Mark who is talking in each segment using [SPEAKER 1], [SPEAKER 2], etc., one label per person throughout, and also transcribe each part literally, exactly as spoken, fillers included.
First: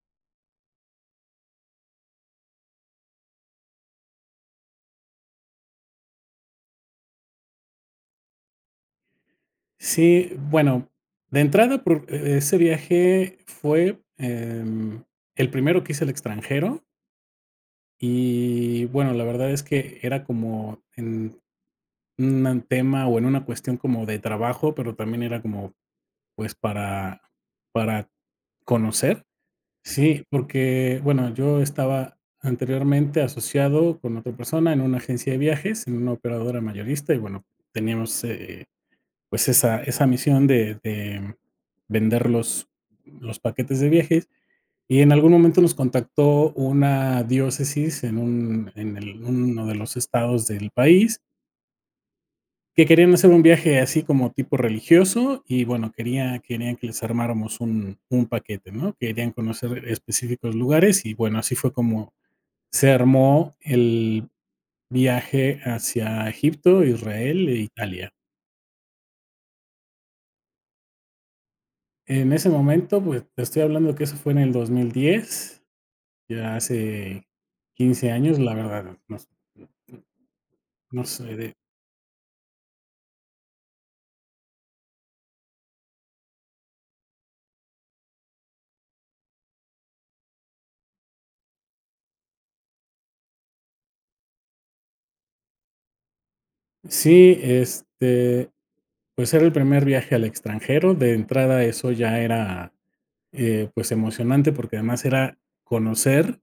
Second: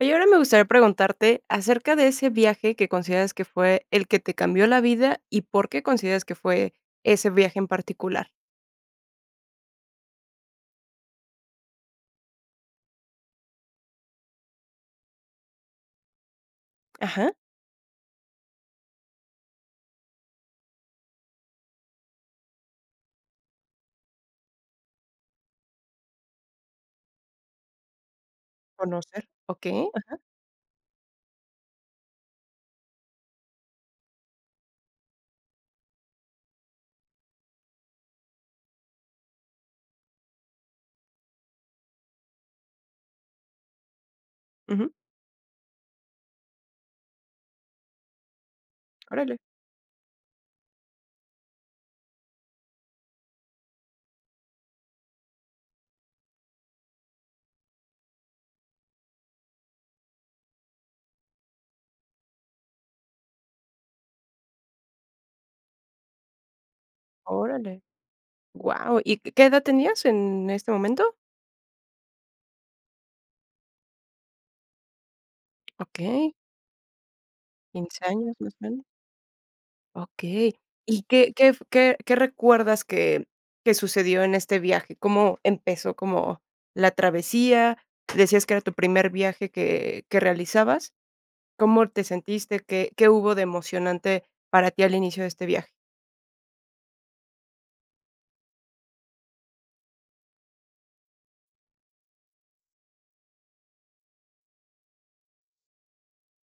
[SPEAKER 1] Oye, y ahora me gustaría preguntarte acerca de ese viaje que consideras que fue el que te cambió la vida y por qué consideras que fue ese viaje en particular.
[SPEAKER 2] Sí, bueno, de entrada, por e ese viaje fue, em, el primero que hice al extranjero
[SPEAKER 1] Ajá.
[SPEAKER 2] y bueno, la verdad es que era como en un tema o en una cuestión como de trabajo, pero también era como pues para para
[SPEAKER 1] Conocer,
[SPEAKER 2] conocer.
[SPEAKER 1] okey, ajá.
[SPEAKER 2] Sí, porque, bueno, yo estaba anteriormente asociado con otra persona en una agencia de viajes, en una operadora mayorista y, bueno, teníamos, eh, pues esa esa misión de de vender los los paquetes de viajes
[SPEAKER 1] Ujú.
[SPEAKER 2] y en algún momento nos contactó una diócesis en un en el
[SPEAKER 1] Órale.
[SPEAKER 2] uno de los estados del país que querían hacer un viaje así como tipo religioso y bueno querían querían que les armáramos un un paquete, ¿no? Querían conocer específicos lugares y bueno, así fue como se armó el viaje hacia Egipto, Israel e
[SPEAKER 1] Órale.
[SPEAKER 2] Italia.
[SPEAKER 1] Guau, ¿y qué edad tenías en este momento?
[SPEAKER 2] En ese momento, pues, te estoy hablando que eso fue en el dos mil diez,
[SPEAKER 1] Okey.
[SPEAKER 2] ya hace
[SPEAKER 1] quince
[SPEAKER 2] quince
[SPEAKER 1] años
[SPEAKER 2] años,
[SPEAKER 1] más
[SPEAKER 2] la
[SPEAKER 1] grande.
[SPEAKER 2] verdad nos
[SPEAKER 1] Okey, ¿y
[SPEAKER 2] nos.
[SPEAKER 1] qué
[SPEAKER 2] [unintelligible]
[SPEAKER 1] qué qué recuerdas que qué sucedió en este viaje? ¿Cómo empezó como la travesía? ¿Decías que era tu primer viaje que que realizabas? ¿Cómo te sentiste? ¿Qué qué hubo de emocionante para ti al inicio de este viaje?
[SPEAKER 2] Sí, este, pues, era el primer viaje al extranjero, de entrada eso ya era, eh, pues, emocionante, porque además era conocer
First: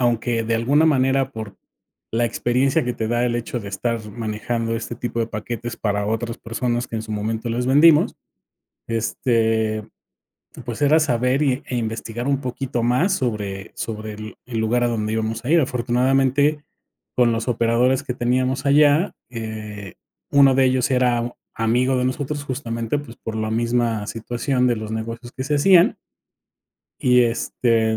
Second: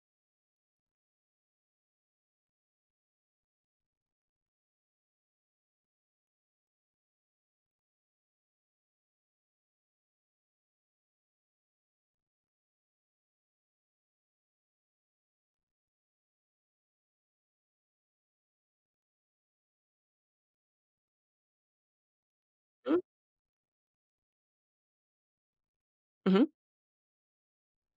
[SPEAKER 2] aunque de alguna manera por la experiencia que te da, el hecho de estar manejando este tipo de paquetes para otras personas, que en su momento les vendimos. Este, pues, era saber y e investigar un poquito más sobre sobre el el lugar a donde íbamos a ir. Afortunadamente, con los operadores que teníamos allá, eh, uno de ellos era u amigo de nosotros justamente,
[SPEAKER 1] Ujú.
[SPEAKER 2] pues, por la misma situación de los negocios que se hacían.
[SPEAKER 1] Ujú.
[SPEAKER 2] Y este,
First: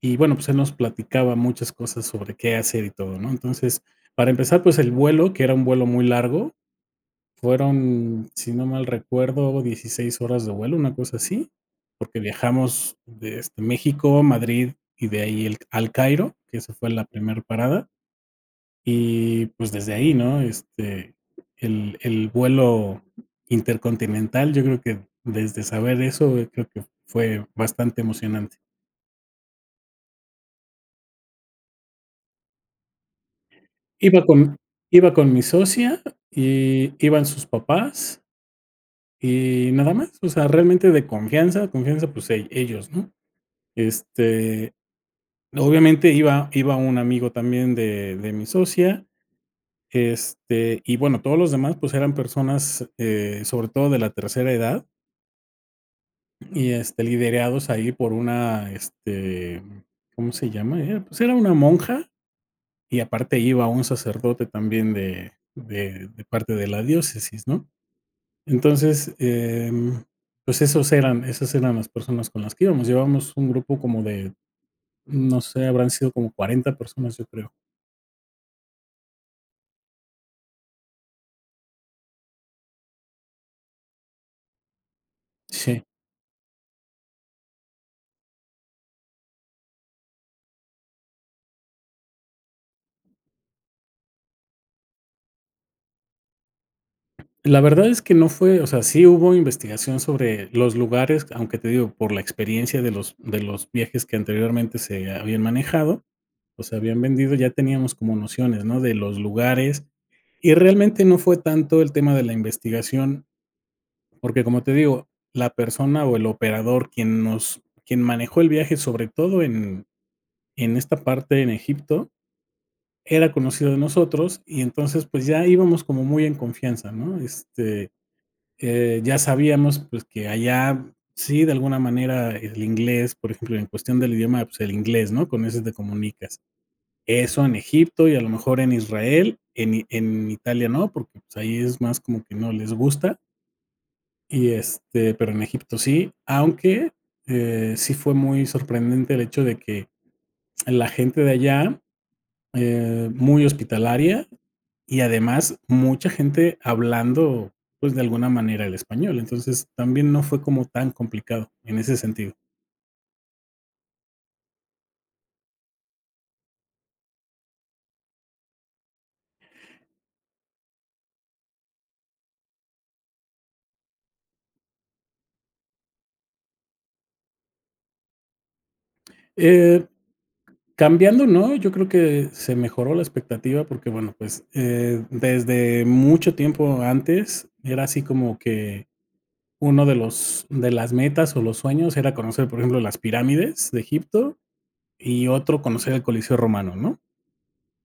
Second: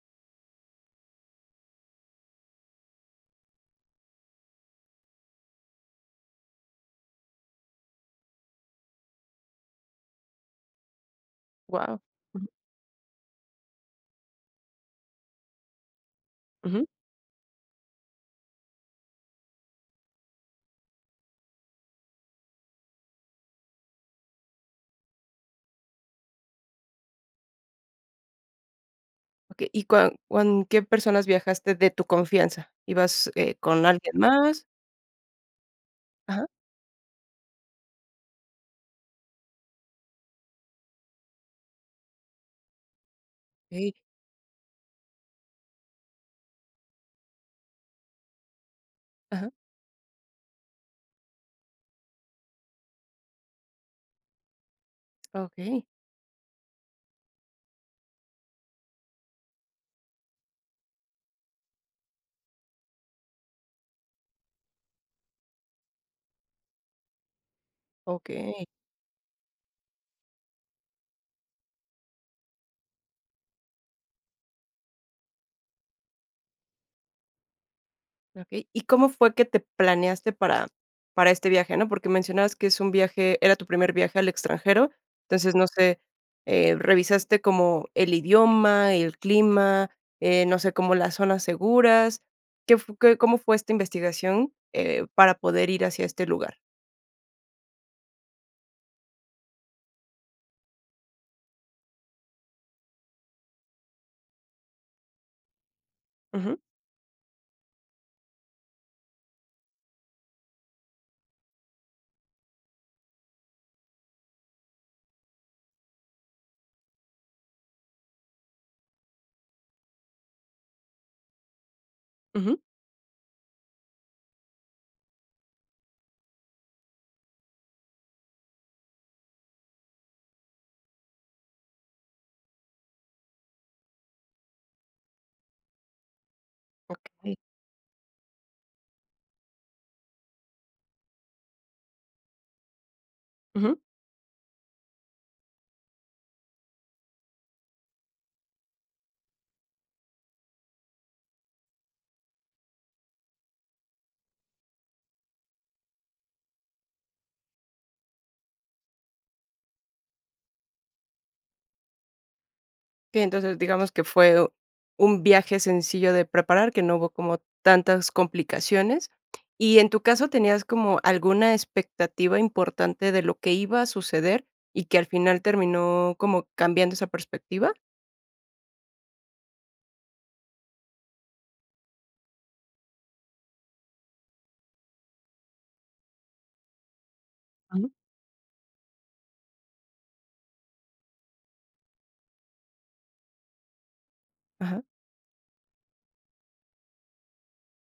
[SPEAKER 2] y bueno, pues, él nos platicaba muchas cosas sobre qué hacer y todo, ¿no? Entonces para empezar, pues, el vuelo, que era un vuelo muy largo fueron, si no mal recuerdo, dieciséis horas de vuelo, una cosa así,
[SPEAKER 1] Guau,
[SPEAKER 2] porque
[SPEAKER 1] ujú.
[SPEAKER 2] viajamos de, este, México, Madrid y de ahí el al Cairo, que esa
[SPEAKER 1] Ujú.
[SPEAKER 2] fue la primer parada. Y, pues, desde ahí, ¿no?, este, el el vuelo intercontinental yo creo que, desde saber eso, yo creo que fue bastante emocionante.
[SPEAKER 1] Okey, ¿y cuan cuan qué personas viajaste de tu confianza? ¿Ibas, eh, con alguien
[SPEAKER 2] Iba con
[SPEAKER 1] más?
[SPEAKER 2] iba con mi socia
[SPEAKER 1] Ajá.
[SPEAKER 2] y iban sus papás y nada más, o sea, realmente de confianza, confianza, pues, e ellos, ¿no?,
[SPEAKER 1] Okey.
[SPEAKER 2] este, obviamente iba iba un amigo también de de mi socia,
[SPEAKER 1] Ajá.
[SPEAKER 2] este, y bueno, todos los demás, pues, eran personas, eh, sobre todo de la tercera edad.
[SPEAKER 1] Okey.
[SPEAKER 2] Y este, liderados ahí por una este, ¿cómo se llama?, era pues, era una monja y aparte iba un sacerdote también, de de de parte de la diócesis, ¿no?,
[SPEAKER 1] Okey.
[SPEAKER 2] entonces, eh, mm, pues, esos eran esas eran las personas con las que íbamos. Llevamos un grupo como de, no sé, habrán sido como cuarenta personas, yo creo.
[SPEAKER 1] Okey, ¿y cómo fue que te planeaste para para este viaje? ¿No?, porque mencionabas que es un viaje, era tu primer viaje al extranjero, entonces no
[SPEAKER 2] Sí.
[SPEAKER 1] sé, eh, ¿revisaste como el idioma y el clima, eh, no sé, como las zonas seguras? ¿Qué fu qué cómo fue esta investigación?, eh, para poder ir hacia este lugar.
[SPEAKER 2] La verdad es que no fue, o sea, sí hubo investigación sobre los lugares, aunque te digo, por la experiencia de los de los viajes que anteriormente se habían manejado,
[SPEAKER 1] Ujú.
[SPEAKER 2] o se habían vendido, ya teníamos como nociones, ¿no?, de los lugares y realmente no fue tanto el tema de la investigación porque como te digo, la persona o el operador quien nos, quien manejó el viaje sobre todo en en esta parte en Egipto,
[SPEAKER 1] Ujú.
[SPEAKER 2] era conocido de nosotros y entonces, pues, ya íbamos como muy en confianza, ¿no?, este, eh, ya sabíamos, pues, que allá sí de alguna manera el inglés, por ejemplo, en cuestión del idioma, pues, el inglés, ¿no?, con ese te comunicas.
[SPEAKER 1] Okey.
[SPEAKER 2] Eso en Egipto y a lo mejor en Israel, en en Italia no, porque, pues, ahí es más como que no les gusta
[SPEAKER 1] Ujú.
[SPEAKER 2] y este, pero en Egipto sí. Aunque, eh, sí fue muy sorprendente el hecho de que, la gente de allá, eh, muy hospitalaria y además mucha gente hablando, pues, de alguna manera el español. Entonces, también no fue como tan complicado, en ese sentido.
[SPEAKER 1] Sí entonces digamos que fue u un viaje sencillo de preparar que no hubo como tantas complicaciones y en tu caso, ¿tenías como alguna expectativa importante de lo que iba a suceder, y que al final terminó como cambiando esa perspectiva?
[SPEAKER 2] Eh, cambiando, ¿no? Yo creo que se mejoró la expectativa porque, bueno, pues, eh, desde mucho tiempo antes, era
[SPEAKER 1] Ujú.
[SPEAKER 2] así como que uno de los de las metas, o, los sueños era conocer, por ejemplo, las pirámides de Egipto,
[SPEAKER 1] Ajá.
[SPEAKER 2] y otro conocer el Coliseo Romano, ¿no?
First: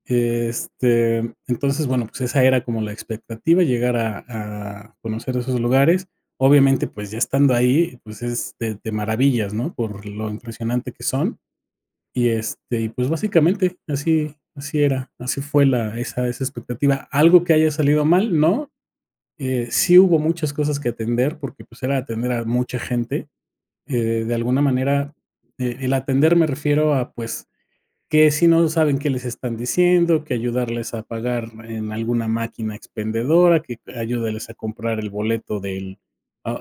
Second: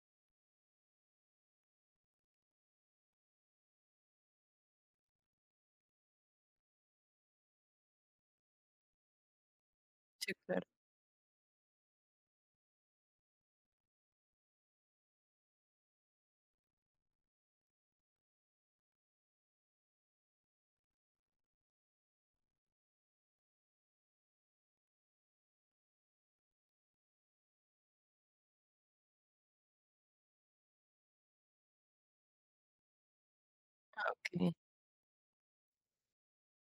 [SPEAKER 2] Este, entonces, bueno, pues, esa era como la expectativa, llegar a a conocer esos lugares, obviamente, pues, ya estando ahí, pues, es te te maravillas, ¿no? Por lo
[SPEAKER 1] Sí, claro.
[SPEAKER 2] impresionante que son, y este, y, pues, básicamente, así así era, así fue la esa esa expectativa. ¿Algo que haya salido mal?, no. Eh, sí hubo muchas cosas que atender, porque, pues, era atender a mucha gente, eh, de alguna manera, el atender, me refiero a, pues, que si no saben qué les están diciendo, que ayudarles a pagar en alguna máquina expendedora, que
[SPEAKER 1] Ah,
[SPEAKER 2] ayúdales
[SPEAKER 1] okey.
[SPEAKER 2] a comprar el boleto del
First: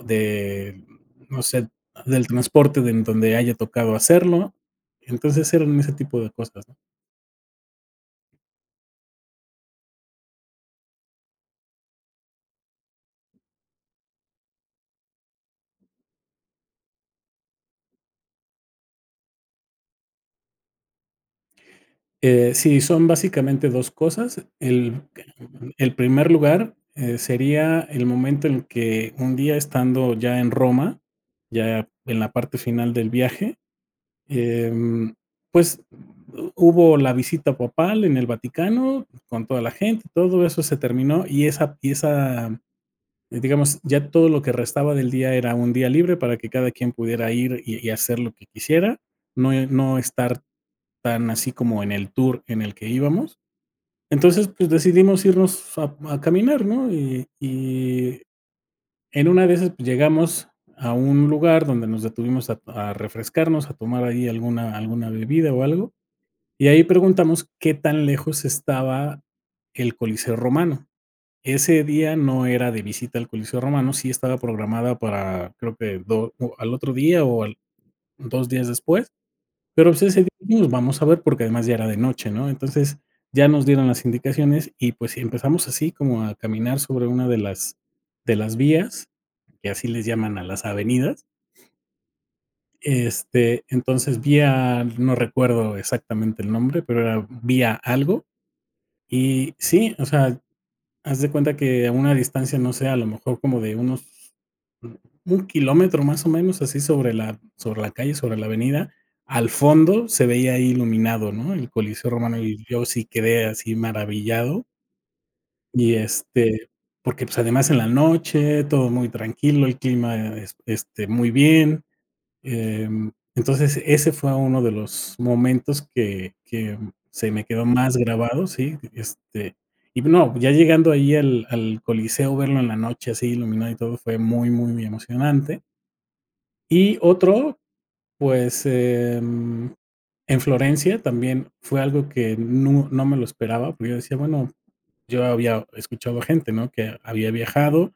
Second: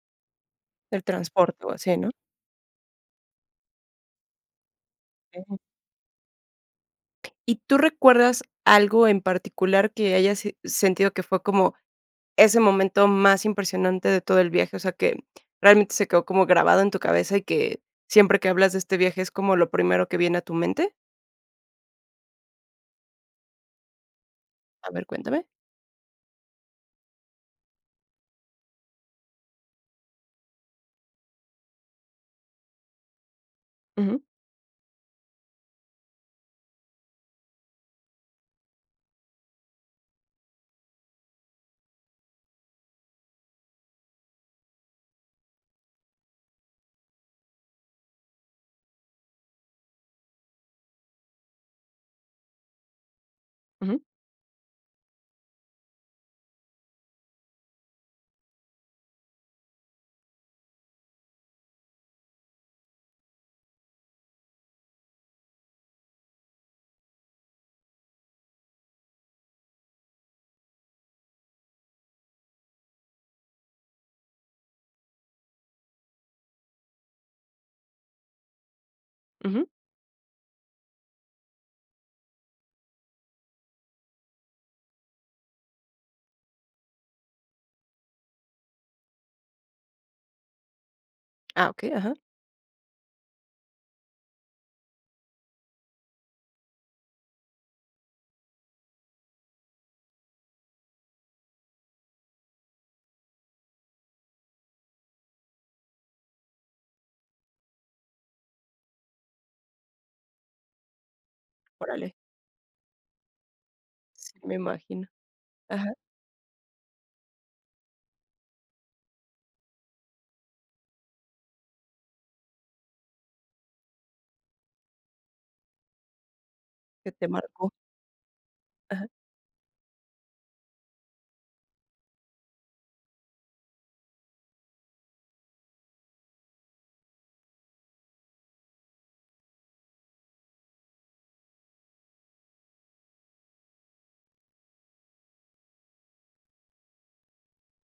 [SPEAKER 2] de
[SPEAKER 1] El
[SPEAKER 2] no
[SPEAKER 1] transporte,
[SPEAKER 2] sé,
[SPEAKER 1] o, así, ¿no?
[SPEAKER 2] del transporte de en donde haya tocado hacerlo. Entonces
[SPEAKER 1] Ujú.
[SPEAKER 2] eran ese tipo de cosas.
[SPEAKER 1] ¿Y tú recuerdas algo en particular que hayas si sentido que fue como ese momento más impresionante de todo el viaje, o sea, que realmente se quedó como grabado en tu cabeza, y que siempre que hablas de este viaje es como lo primero que viene a tu mente?
[SPEAKER 2] Eh, sí, son básicamente dos cosas,
[SPEAKER 1] A
[SPEAKER 2] el
[SPEAKER 1] ver, cuéntame.
[SPEAKER 2] el primer lugar, eh, sería el momento en que un día estando ya en Roma, ya en la parte final del viaje,
[SPEAKER 1] Ujú.
[SPEAKER 2] em, pues, hubo la visita papal en el Vaticano, con toda la gente, todo eso se terminó, y esa y esa digamos, ya todo lo que restaba del día era un día libre para que cada quien pudiera ir y y hacer lo que quisiera, no no estar tan así como en el tour en el que íbamos,
[SPEAKER 1] Ujú.
[SPEAKER 2] entonces, pues, decidimos irnos a a caminar, ¿no? Y y en una de esas, pues, llegamos a un lugar donde nos detuvimos a a refrescarnos, a tomar ahí alguna alguna bebida, o, algo, y ahí preguntamos qué tan lejos estaba el Coliseo Romano, ese día no era de visita al Coliseo Romano, sí estaba programada para creo que do al otro día o al dos días después,
[SPEAKER 1] Ujú.
[SPEAKER 2] pero, pues, ese día vamos a ver, porque además ya era de noche, ¿no? Entonces ya nos dieron las indicaciones, y pues si, empezamos así como a caminar sobre una de las de las vías, que así les llaman a las avenidas.
[SPEAKER 1] Ah, okey, ajá.
[SPEAKER 2] Este, entonces, vía no recuerdo exactamente el nombre, pero era vía algo y sí, o sea, haz de cuenta que a una distancia, no sé, a lo mejor como de unos un kilómetro, más o menos, así sobre la sobre la calle, sobre la avenida, al fondo se veía ahí iluminado, ¿no? El Coliseo
[SPEAKER 1] Órale.
[SPEAKER 2] Romano, y yo sí quedé así
[SPEAKER 1] Sí me
[SPEAKER 2] maravillado.
[SPEAKER 1] imagino, ajá.
[SPEAKER 2] Y este, porque, pues, además en la noche, todo muy tranquilo, el clima es este muy bien, em, entonces, ese fue uno de los momentos que que
[SPEAKER 1] Que te
[SPEAKER 2] se me quedó
[SPEAKER 1] marcó.
[SPEAKER 2] más grabado, ¿sí?
[SPEAKER 1] Ajá.
[SPEAKER 2] Este, y no, ya llegando ahí al al coliseo verlo en la noche así iluminado, y todo fue muy muy emocionante. Y otro, pues, en en Florencia también fue algo que nu no me lo esperaba, porque yo decía, bueno, yo había escuchado a gente, ¿no? Que había viajado,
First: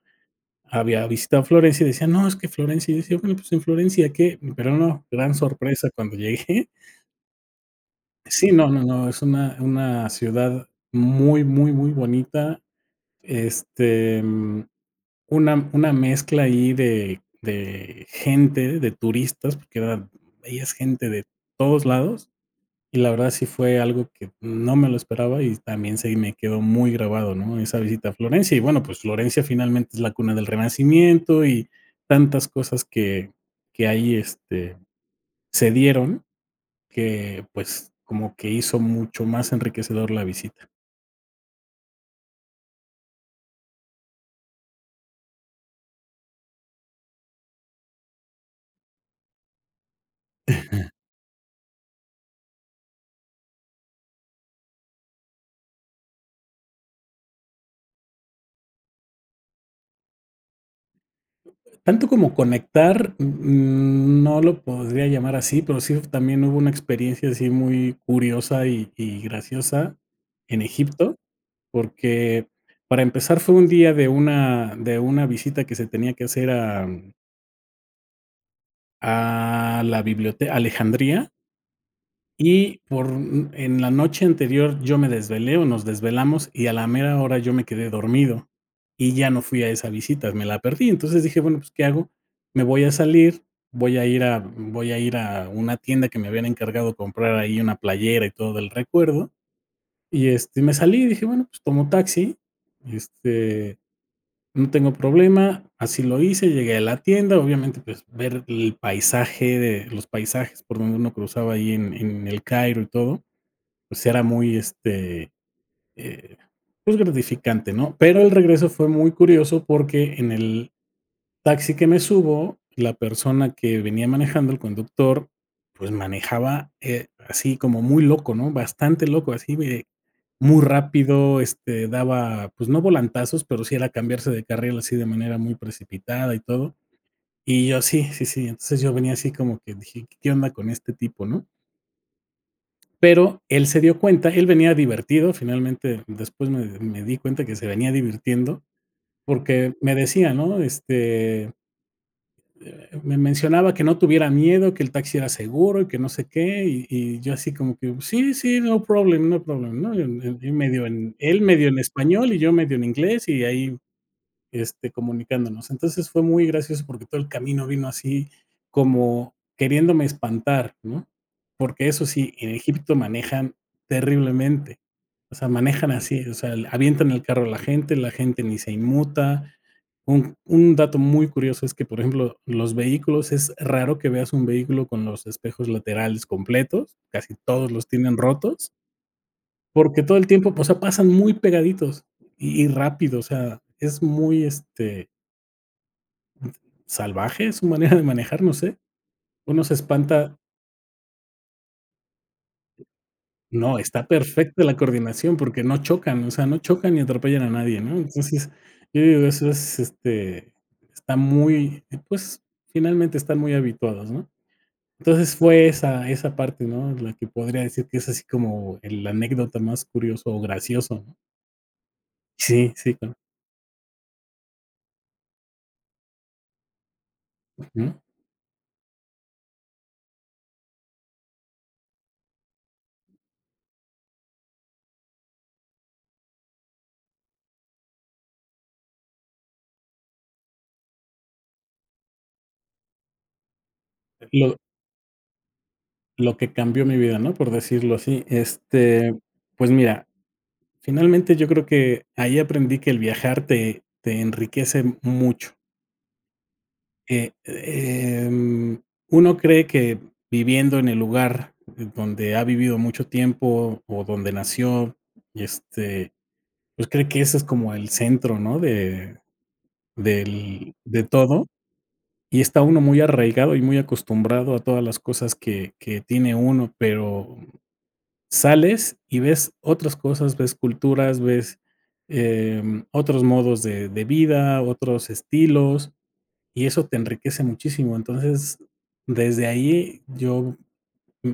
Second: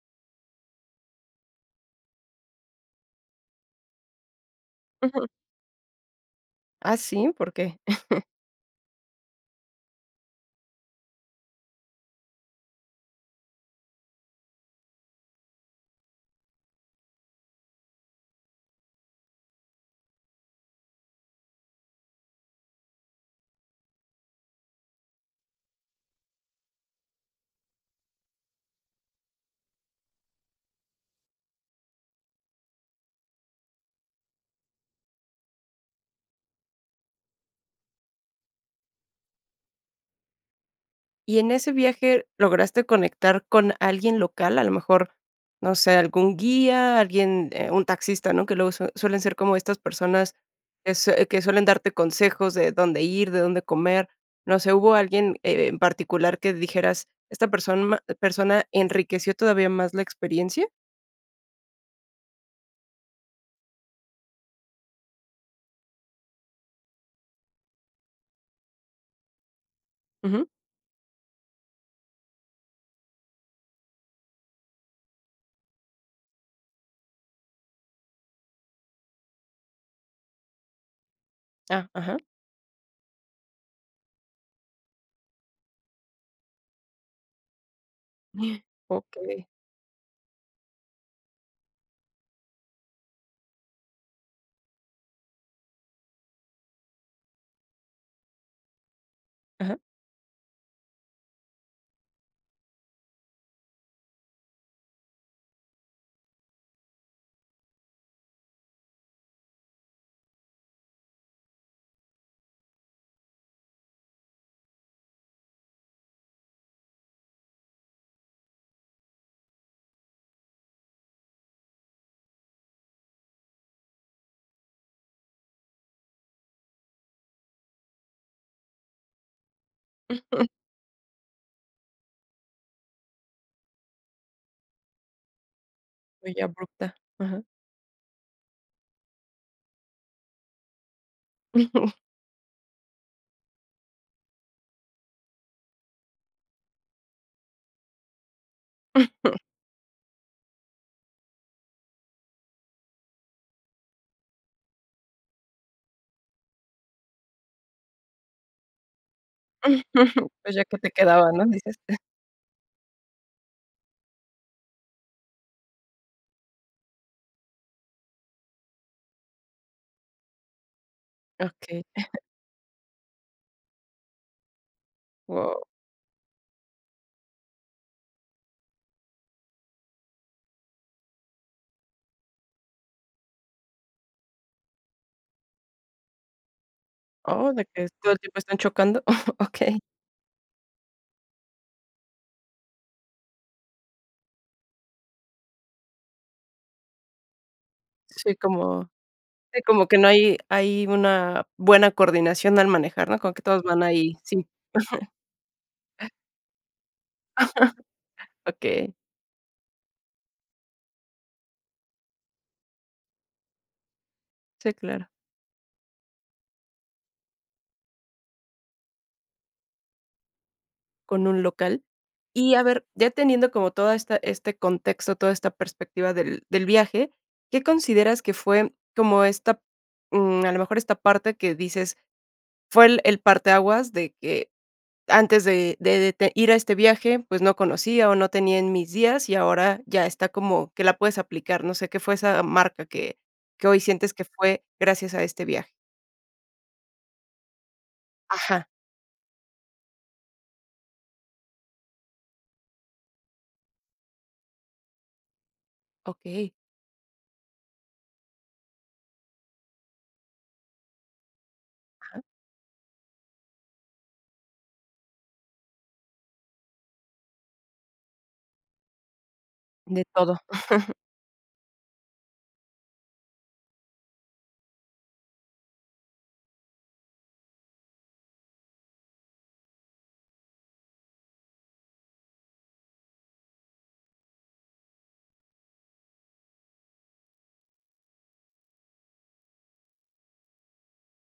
[SPEAKER 2] había visitado a Florencia y decía: "No, es que Florencia", decía, bueno, pues, en Florencia, ¿qué? Pero no,
[SPEAKER 1] Ajá.
[SPEAKER 2] gran sorpresa cuando llegué.
[SPEAKER 1] ¿Ah, sí? ¿Por qué?
[SPEAKER 2] Sí, no, no, no, es una una ciudad muy, muy, muy bonita. Este, mm, una una mezcla ahí de de gente, de turistas, porque era veías gente de todos lados. Y la verdad sí fue algo que no me lo esperaba y también se me quedó muy grabado ¿no? Esa visita a Florencia, y bueno, pues, Florencia finalmente es la cuna del renacimiento, y tantas cosas que que ahí este se dieron que, pues, como que hizo mucho más enriquecedor la visita.
[SPEAKER 1] Y en ese viaje, ¿lograste conectar con alguien local, a lo mejor, no sé, algún guía, alguien, eh, un taxista, no, que luego sue suelen ser como estas personas
[SPEAKER 2] Ajá.
[SPEAKER 1] que sue suelen darte consejos de dónde ir, de dónde comer? No sé, ¿hubo alguien en particular que dijeras, esta persona persona enriqueció todavía más la experiencia?
[SPEAKER 2] Tanto como conectar, uh, mm, no lo podría llamar así, pero, sí también hubo una experiencia así muy curiosa, y y graciosa
[SPEAKER 1] Ujú.
[SPEAKER 2] en Egipto, porque para empezar fue un día de una de una visita que se tenía que hacer a, mm a la bibliote Alejandría
[SPEAKER 1] Ah, ajá.
[SPEAKER 2] y por, mm, en la noche anterior yo me desvelé, o, nos desvelamos y a la mera hora yo me quedé dormido, y ya no
[SPEAKER 1] Okey.
[SPEAKER 2] fui a esa visita, me la perdí. Entonces, dije: "Bueno, pues, ¿qué hago?, me voy a salir, voy a ir a v voy a ir a una tienda", que me habían encargado comprar ahí una playera y todo el recuerdo.
[SPEAKER 1] Ajá.
[SPEAKER 2] Y, este, me salí y dije: "Bueno, pues, tomo taxi, este, no tengo problema", así lo hice, y llegué a la tienda, obviamente, pues, ver el paisaje, de los paisajes por donde uno cruzaba ahí en en El Cairo y todo, pues, era muy, este, eh, pues gratificante, ¿no?, pero el regreso fue muy curioso porque en el taxi que me subo, la persona que venía manejando, el conductor, pues, manejaba, eh, así como muy loco, ¿no?, bastante loco, así de muy rápido. Este, daba, pues no volantazos, pero sí era cambiarse de carril así de manera muy precipitada
[SPEAKER 1] Muy
[SPEAKER 2] y todo.
[SPEAKER 1] abrupta, ajá.
[SPEAKER 2] Y yo sí, sí, sí, entonces yo venía así como que dije: "¿Qué onda con este tipo, no?". Pero él se dio cuenta, él venía divertido, finalmente después me me di cuenta que se venía divirtiendo porque me decía, ¿no?, este eh, me mencionaba que no tuviera miedo, que el taxi era seguro y que no sé qué, y y yo así como que: "Sí, sí, no problem, no problem", ¿no?, y
[SPEAKER 1] Pues ya que
[SPEAKER 2] medio
[SPEAKER 1] te
[SPEAKER 2] en,
[SPEAKER 1] quedaba,
[SPEAKER 2] él
[SPEAKER 1] ¿no?,
[SPEAKER 2] medio
[SPEAKER 1] dices.
[SPEAKER 2] en español y yo medio en inglés y ahí este, comunicándonos. Entonces fue muy gracioso porque todo el camino vino así como queriéndome espantar, ¿no?,
[SPEAKER 1] Okey.
[SPEAKER 2] porque eso sí, en Egipto manejan terriblemente. O sea,
[SPEAKER 1] Wao.
[SPEAKER 2] manejan así, o sea, avientan el carro a la gente, la gente ni se inmuta. Un un dato muy curioso es que, por ejemplo, los vehículos es raro que veas un vehículo con los espejos laterales completos, casi
[SPEAKER 1] Oh, ¿de
[SPEAKER 2] todos
[SPEAKER 1] que
[SPEAKER 2] los
[SPEAKER 1] todo
[SPEAKER 2] tienen
[SPEAKER 1] el tiempo
[SPEAKER 2] rotos.
[SPEAKER 1] están chocando? Okey.
[SPEAKER 2] Porque todo el tiempo, o sea, pasan muy pegaditos y y rápido, o sea, es muy, este ¿salvaje?, es su manera de
[SPEAKER 1] Sí
[SPEAKER 2] manejar, no sé.
[SPEAKER 1] como si
[SPEAKER 2] Uno se
[SPEAKER 1] como que no
[SPEAKER 2] espanta.
[SPEAKER 1] hay hay una buena coordinación al manejar, ¿no?, como que todos
[SPEAKER 2] No,
[SPEAKER 1] van
[SPEAKER 2] está
[SPEAKER 1] ahí, sí.
[SPEAKER 2] perfecta la coordinación porque no chocan, o sea, no chocan ni atropellan a nadie, ¿no?, entonces,
[SPEAKER 1] Okey.
[SPEAKER 2] yo digo, eso es, este, está muy, pues, finalmente están muy habituados, ¿no?
[SPEAKER 1] Sí, claro.
[SPEAKER 2] Entonces, fue esa esa parte, ¿no?, la que podría decir que es así como el la anécdota más curioso o gracioso.
[SPEAKER 1] Con un local, y a
[SPEAKER 2] Sí,
[SPEAKER 1] ver
[SPEAKER 2] sí,
[SPEAKER 1] ya
[SPEAKER 2] claro.
[SPEAKER 1] teniendo como toda esta, este contexto, toda esta perspectiva del del viaje, ¿qué
[SPEAKER 2] Ujú.
[SPEAKER 1] consideras que fue como esta, mm, a lo mejor esta parte que dices, fue el el parteaguas de que antes de de de ir a este viaje, pues no conocía, o no tenía en mis días y ahora ya está como que la puedes aplicar?, no sé, ¿qué fue esa marca que que hoy sientes que
[SPEAKER 2] Lo
[SPEAKER 1] fue gracias a este viaje?
[SPEAKER 2] lo que cambió mi vida, ¿no?, por decirlo así.
[SPEAKER 1] Ajá.
[SPEAKER 2] Este, pues mira, finalmente, yo creo que ahí aprendí que el viajar te te enriquece mucho.
[SPEAKER 1] Okey.
[SPEAKER 2] Eh, eh, mm, uno cree que viviendo en el lugar
[SPEAKER 1] Ajá.
[SPEAKER 2] donde ha vivido mucho tiempo, o donde nació y este, pues cree que ese es como el centro, ¿no?, de,
[SPEAKER 1] De todo.
[SPEAKER 2] del de todo, y está uno muy arraigado y muy acostumbrado a todas las cosas que que tiene uno, pero sales y ves otras cosas, ves culturas, ves, eh, mm, otros modos de de vida, otros estilos, y eso te enriquece muchísimo. Entonces, desde ahí yo,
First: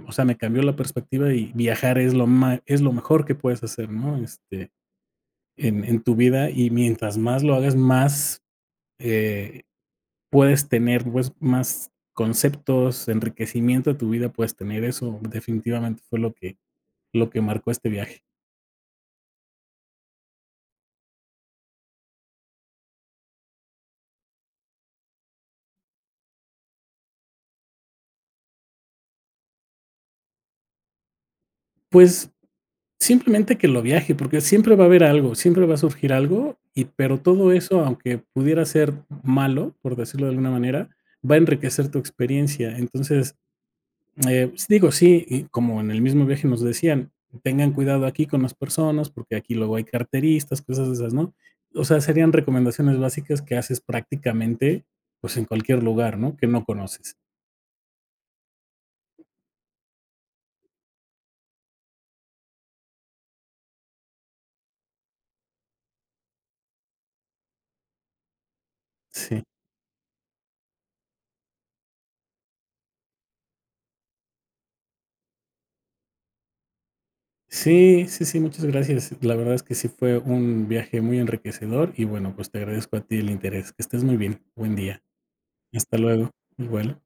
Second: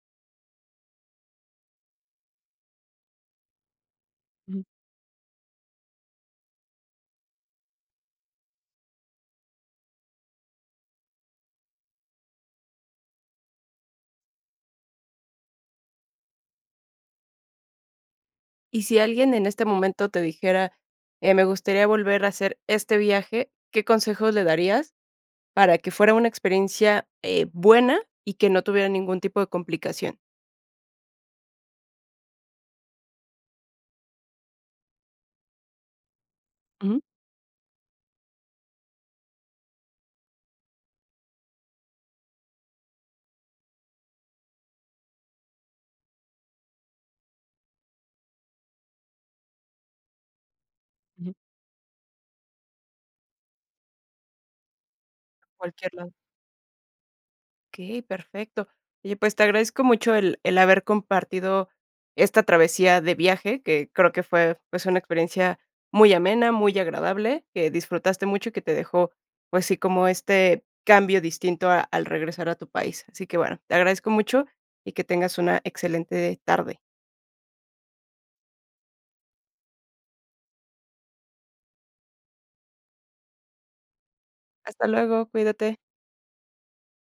[SPEAKER 2] o sea, me cambió la perspectiva y viajar es lo ma es lo mejor que puedes hacer, ¿no?,
[SPEAKER 1] Ujú.
[SPEAKER 2] este, en en tu vida y mientras más lo hagas, más, eh, puedes tener, pues, más conceptos, enriquecimiento a tu vida, puedes tener eso. Definitivamente, fue lo que lo que marcó este viaje.
[SPEAKER 1] Y si alguien en este momento te dijera: "Eh, me gustaría volver a hacer este viaje", ¿qué consejo le darías para que fuera una experiencia, eh, buena y que no tuviera ningún tipo de complicación?
[SPEAKER 2] Pues simplemente que lo viaje, porque siempre va a haber algo, siempre va a surgir algo, y
[SPEAKER 1] Ujú.
[SPEAKER 2] pero todo eso, aunque pudiera ser malo, por decirlo de alguna manera, va a enriquecer tu experiencia. Entonces, eh, digo, sí, y como en el mismo viaje nos decían, tengan cuidado aquí con las personas, porque aquí luego hay carteristas, cosas de esas, ¿no?
[SPEAKER 1] Ujú.
[SPEAKER 2] O sea, serían recomendaciones básicas que haces prácticamente, pues, en cualquier
[SPEAKER 1] Cualquier lado.
[SPEAKER 2] lugar, ¿no? Que no conoces.
[SPEAKER 1] Okey, perfecto. Oye, pues te agradezco mucho el el haber compartido esta travesía de viaje que creo que fue pues una experiencia muy amena, muy agradable, que disfrutaste mucho y que te dejó
[SPEAKER 2] Sí.
[SPEAKER 1] pues sí como este cambio distinto a al regresar a tu país. Así que bueno, te agradezco mucho y que tengas una excelente tarde.
[SPEAKER 2] Sí, sí, sí, muchas gracias. La verdad es que sí fue un viaje muy enriquecedor y bueno pues te agradezco a ti el interés. Que estés muy bien. Buen
[SPEAKER 1] Hasta
[SPEAKER 2] día.
[SPEAKER 1] luego, cuídate.
[SPEAKER 2] Hasta luego. Igual.